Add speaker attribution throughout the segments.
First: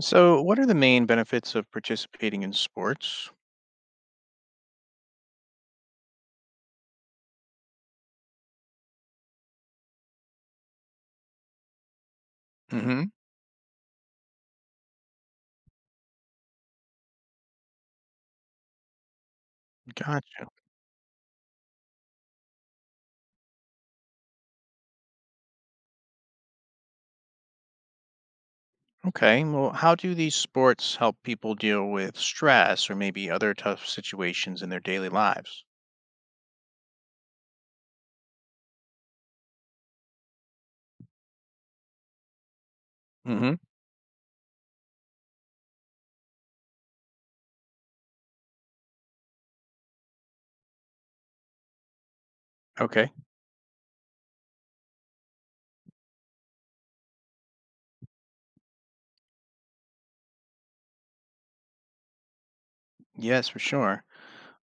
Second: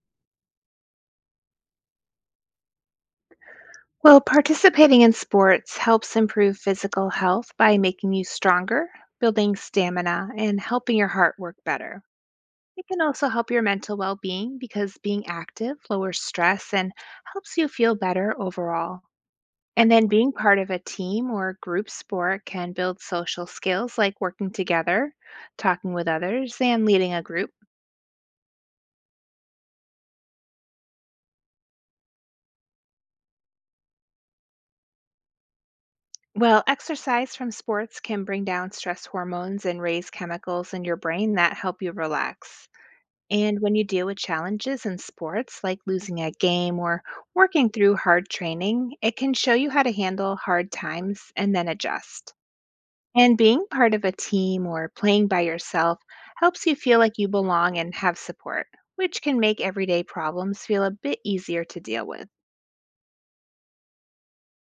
Speaker 1: So, what are the main benefits of participating in sports?
Speaker 2: Well, participating in sports helps improve physical health by making you stronger, building stamina, and helping your heart work better. It can
Speaker 1: Hmm.
Speaker 2: also help your mental well being because being active lowers stress and helps you feel better overall. And then being
Speaker 1: Gotcha.
Speaker 2: part of a team or group sport can build social skills like working together, talking with others, and leading a group.
Speaker 1: Okay. Well, how do these sports help people deal with stress or maybe other tough situations in their daily lives?
Speaker 2: Well, exercise from sports can bring down stress hormones and raise chemicals in your brain that help you relax.
Speaker 1: Hmm.
Speaker 2: And when you deal with challenges in sports, like losing a game or working through hard training, it can show you how to handle hard times and then adjust.
Speaker 1: Okay.
Speaker 2: And being part of a team or playing by yourself helps you feel like you belong and have support, which can make everyday problems feel a bit easier to deal with.
Speaker 1: Yes, for sure.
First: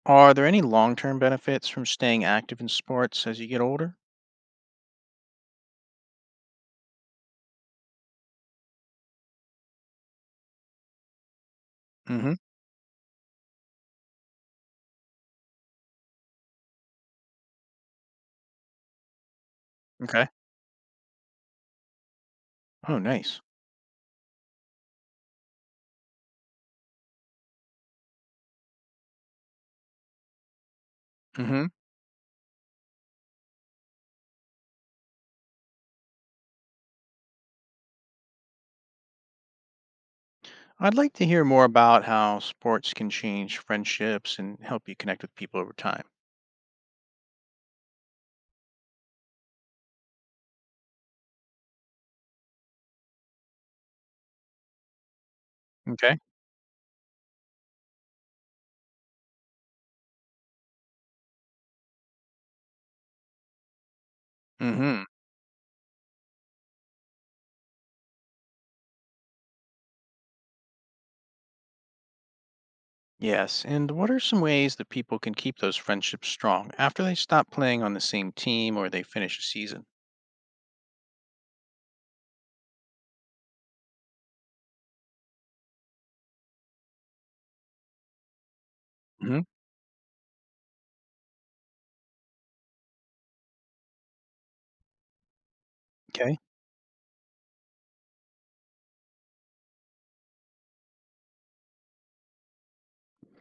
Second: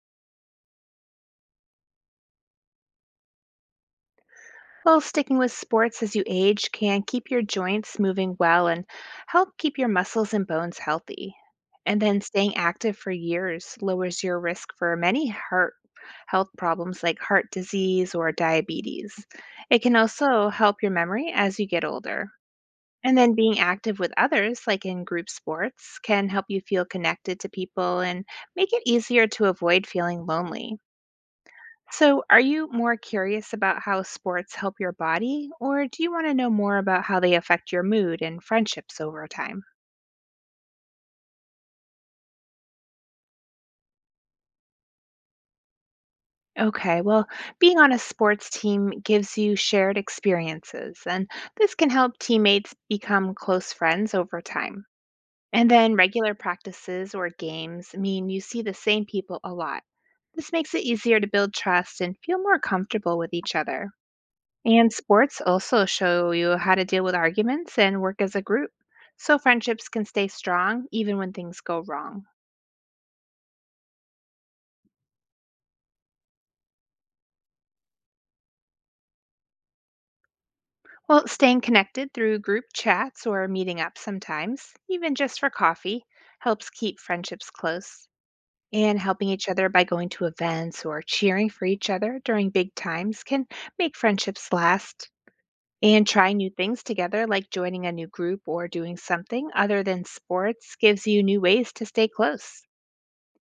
Speaker 1: Are there any long term benefits from staying active in sports as you get older?
Speaker 2: Well, sticking with sports as you age can keep your joints moving well and help keep your muscles and bones healthy. And then
Speaker 1: Hmm.
Speaker 2: staying active for years lowers your risk for many heart health problems like heart disease or diabetes. It can
Speaker 1: Okay.
Speaker 2: also help your memory as you get older.
Speaker 1: Oh,
Speaker 2: And then
Speaker 1: nice.
Speaker 2: being active with others, like in group sports, can help you feel connected to people and make it easier to avoid feeling lonely.
Speaker 1: Hmm.
Speaker 2: So, are you more curious about how sports help your body, or do you want to know more about how they affect your mood and friendships over time?
Speaker 1: I'd like to hear more about how sports can change friendships and help you connect with people over time.
Speaker 2: Okay, well, being on a sports team gives you shared experiences, and this can help teammates become close friends over time. And then
Speaker 1: Okay.
Speaker 2: regular practices or games mean you see the same people a lot. This makes it easier to build trust and feel more comfortable with each other. And
Speaker 1: Hmm.
Speaker 2: sports also show you how to deal with arguments and work as a group, so friendships can stay strong even when things go wrong.
Speaker 1: Yes, and what are some ways that people can keep those friendships strong after they stop playing on the same team or they finish a season?
Speaker 2: Well, staying connected through group chats or meeting up sometimes, even just for coffee, helps keep friendships close. And helping
Speaker 1: Hmm.
Speaker 2: each other by going to events or cheering for each other during big times can make friendships last. And trying
Speaker 1: Okay.
Speaker 2: new things together, like joining a new group or doing something other than sports, gives you new ways to stay close.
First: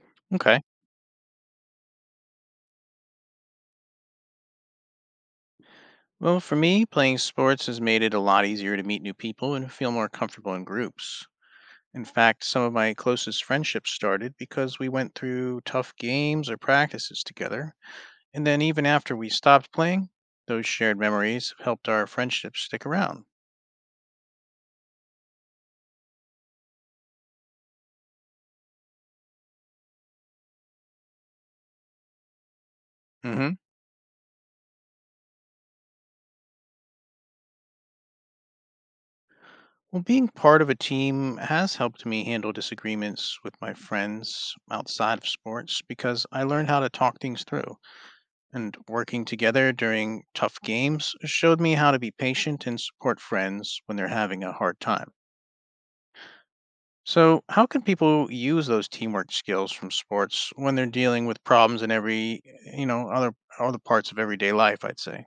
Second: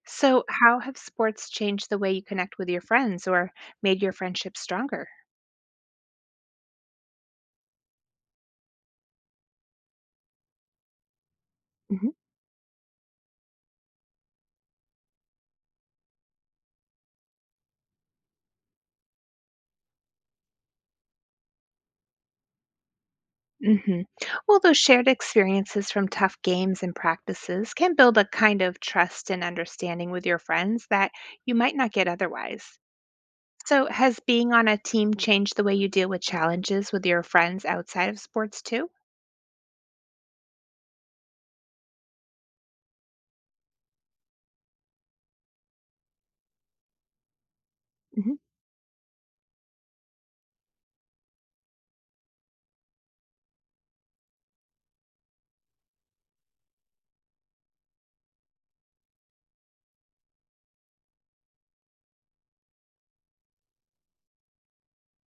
Speaker 2: So,
Speaker 1: Okay.
Speaker 2: how have sports changed the way you connect with your friends or made your friendship stronger?
Speaker 1: Well, for me, playing sports has made it a lot easier to meet new people and feel more comfortable in groups. In
Speaker 2: Hmm.
Speaker 1: fact, some of my closest friendships started because we went through tough games or practices together. And then even after we stopped playing, those shared memories have helped our friendships stick around.
Speaker 2: Hmm. Well, those shared experiences from tough games and practices can build a kind of trust and understanding with your friends that you might not get otherwise.
Speaker 1: Hmm.
Speaker 2: So, has being on a team changed the way you deal with challenges with your friends outside of sports too?
Speaker 1: Well, being part of a team has helped me handle disagreements with my friends outside of sports because I learned how to talk things through. And working together during tough games showed me how to be patient and support friends when they're having a hard time. So, how can people use those teamwork skills from sports when they're dealing with problems in you know, other other parts of everyday life, I'd say?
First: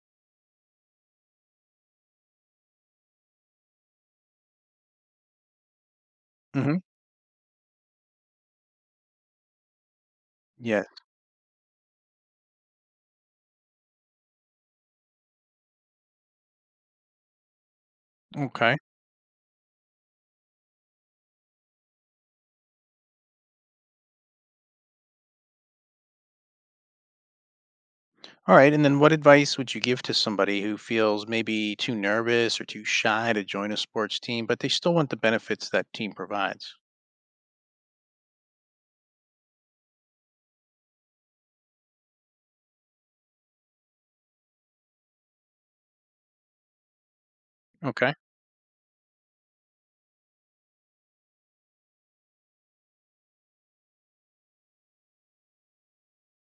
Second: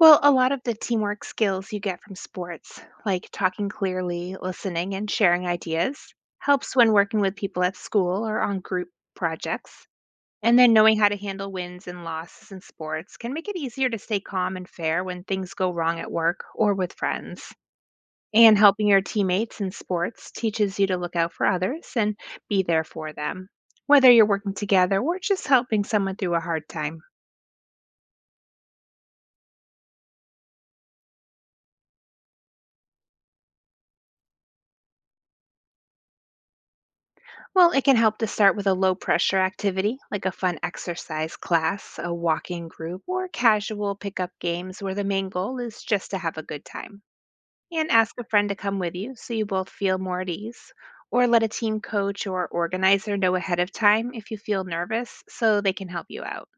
Speaker 2: Well, a lot of the teamwork skills you get from sports, like talking clearly, listening, and sharing ideas, helps
Speaker 1: Mhm.
Speaker 2: when working with people at school or on group projects. And then
Speaker 1: Yeah.
Speaker 2: knowing how to handle wins and losses in sports can make it easier to stay calm and fair when things go wrong at work or with friends. And
Speaker 1: Okay.
Speaker 2: helping your teammates in sports teaches you to look out for others and be there for them, whether you're working together or just helping someone through a hard time.
Speaker 1: All right. And then what advice would you give to somebody who feels maybe too nervous or too shy to join a sports team, but they still want the benefits that team provides?
Speaker 2: Well, it can help to start with a low pressure activity like a fun exercise class, a walking group, or casual pickup games where the main goal is just to have a good time. And
Speaker 1: Okay.
Speaker 2: ask a friend to come with you so you both feel more at ease. Or let a team coach or organizer know ahead of time if you feel nervous so they can help you out.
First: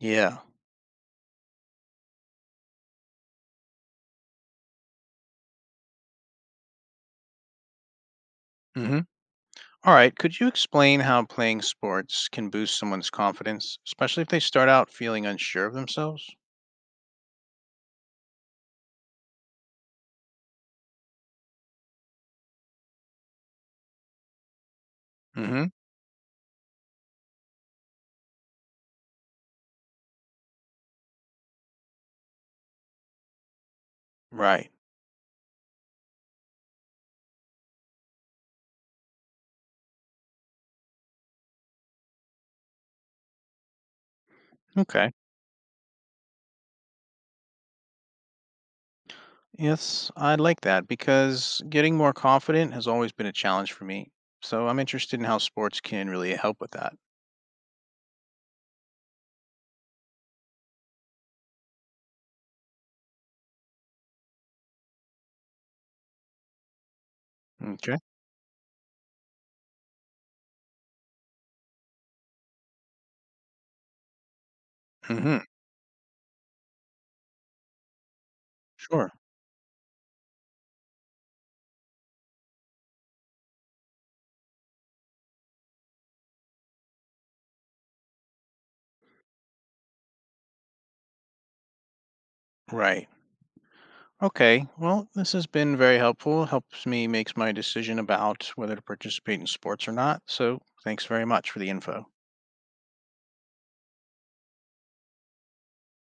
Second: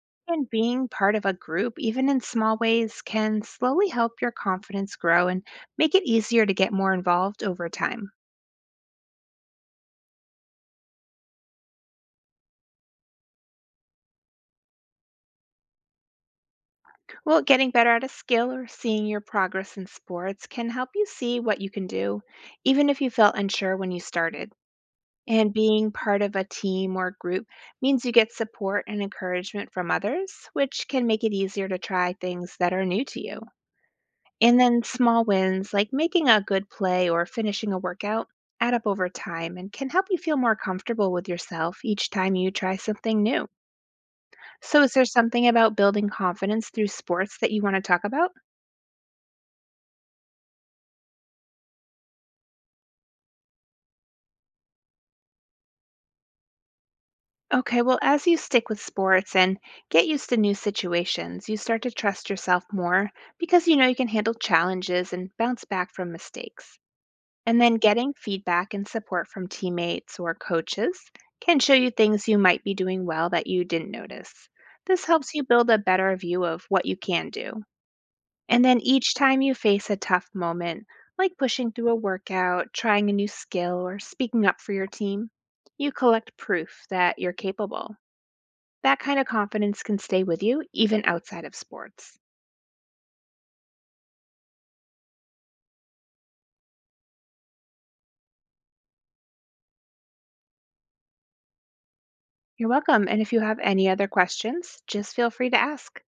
Speaker 1: Yeah.
Speaker 2: And being part of a group, even in small ways, can slowly help your confidence grow and make it easier to get more involved over time.
Speaker 1: Hmm. All right. Could you explain how playing sports can boost someone's confidence, especially if they start out feeling unsure of themselves?
Speaker 2: Well, getting better at a skill or seeing your progress in sports can help you see what you can do, even if you felt unsure when you started. And
Speaker 1: Hmm.
Speaker 2: being part of a team or group means you get support and encouragement from others, which can make it easier to try things that are new to you. And
Speaker 1: Right.
Speaker 2: then small wins, like making a good play or finishing a workout, add up over time and can help you feel more comfortable with yourself each time you try something new. So, is there
Speaker 1: Okay.
Speaker 2: something about building confidence through sports that you want to talk about?
Speaker 1: Yes, I'd like that because getting more confident has always been a challenge for me. So I'm interested in how sports can really help with that.
Speaker 2: Okay, well, as you stick with sports and get used to new situations, you start to trust yourself more because you know you can handle challenges and bounce back from mistakes. And then
Speaker 1: Okay.
Speaker 2: getting feedback and support from teammates or coaches can show you things you might be doing well that you didn't notice. This helps
Speaker 1: Hmm.
Speaker 2: you build a better view of what you can do. And then
Speaker 1: Sure.
Speaker 2: each time you face a tough moment, like pushing through a workout, trying a new skill, or speaking up for your team, you collect proof that you're capable. That kind of confidence can stay with you even outside of sports.
Speaker 1: Right. Okay, well, this has been very helpful. Helps me makes my decision about whether to participate in sports or not. So, thanks very much for the info.
Speaker 2: You're welcome. And if you have any other questions, just feel free to ask.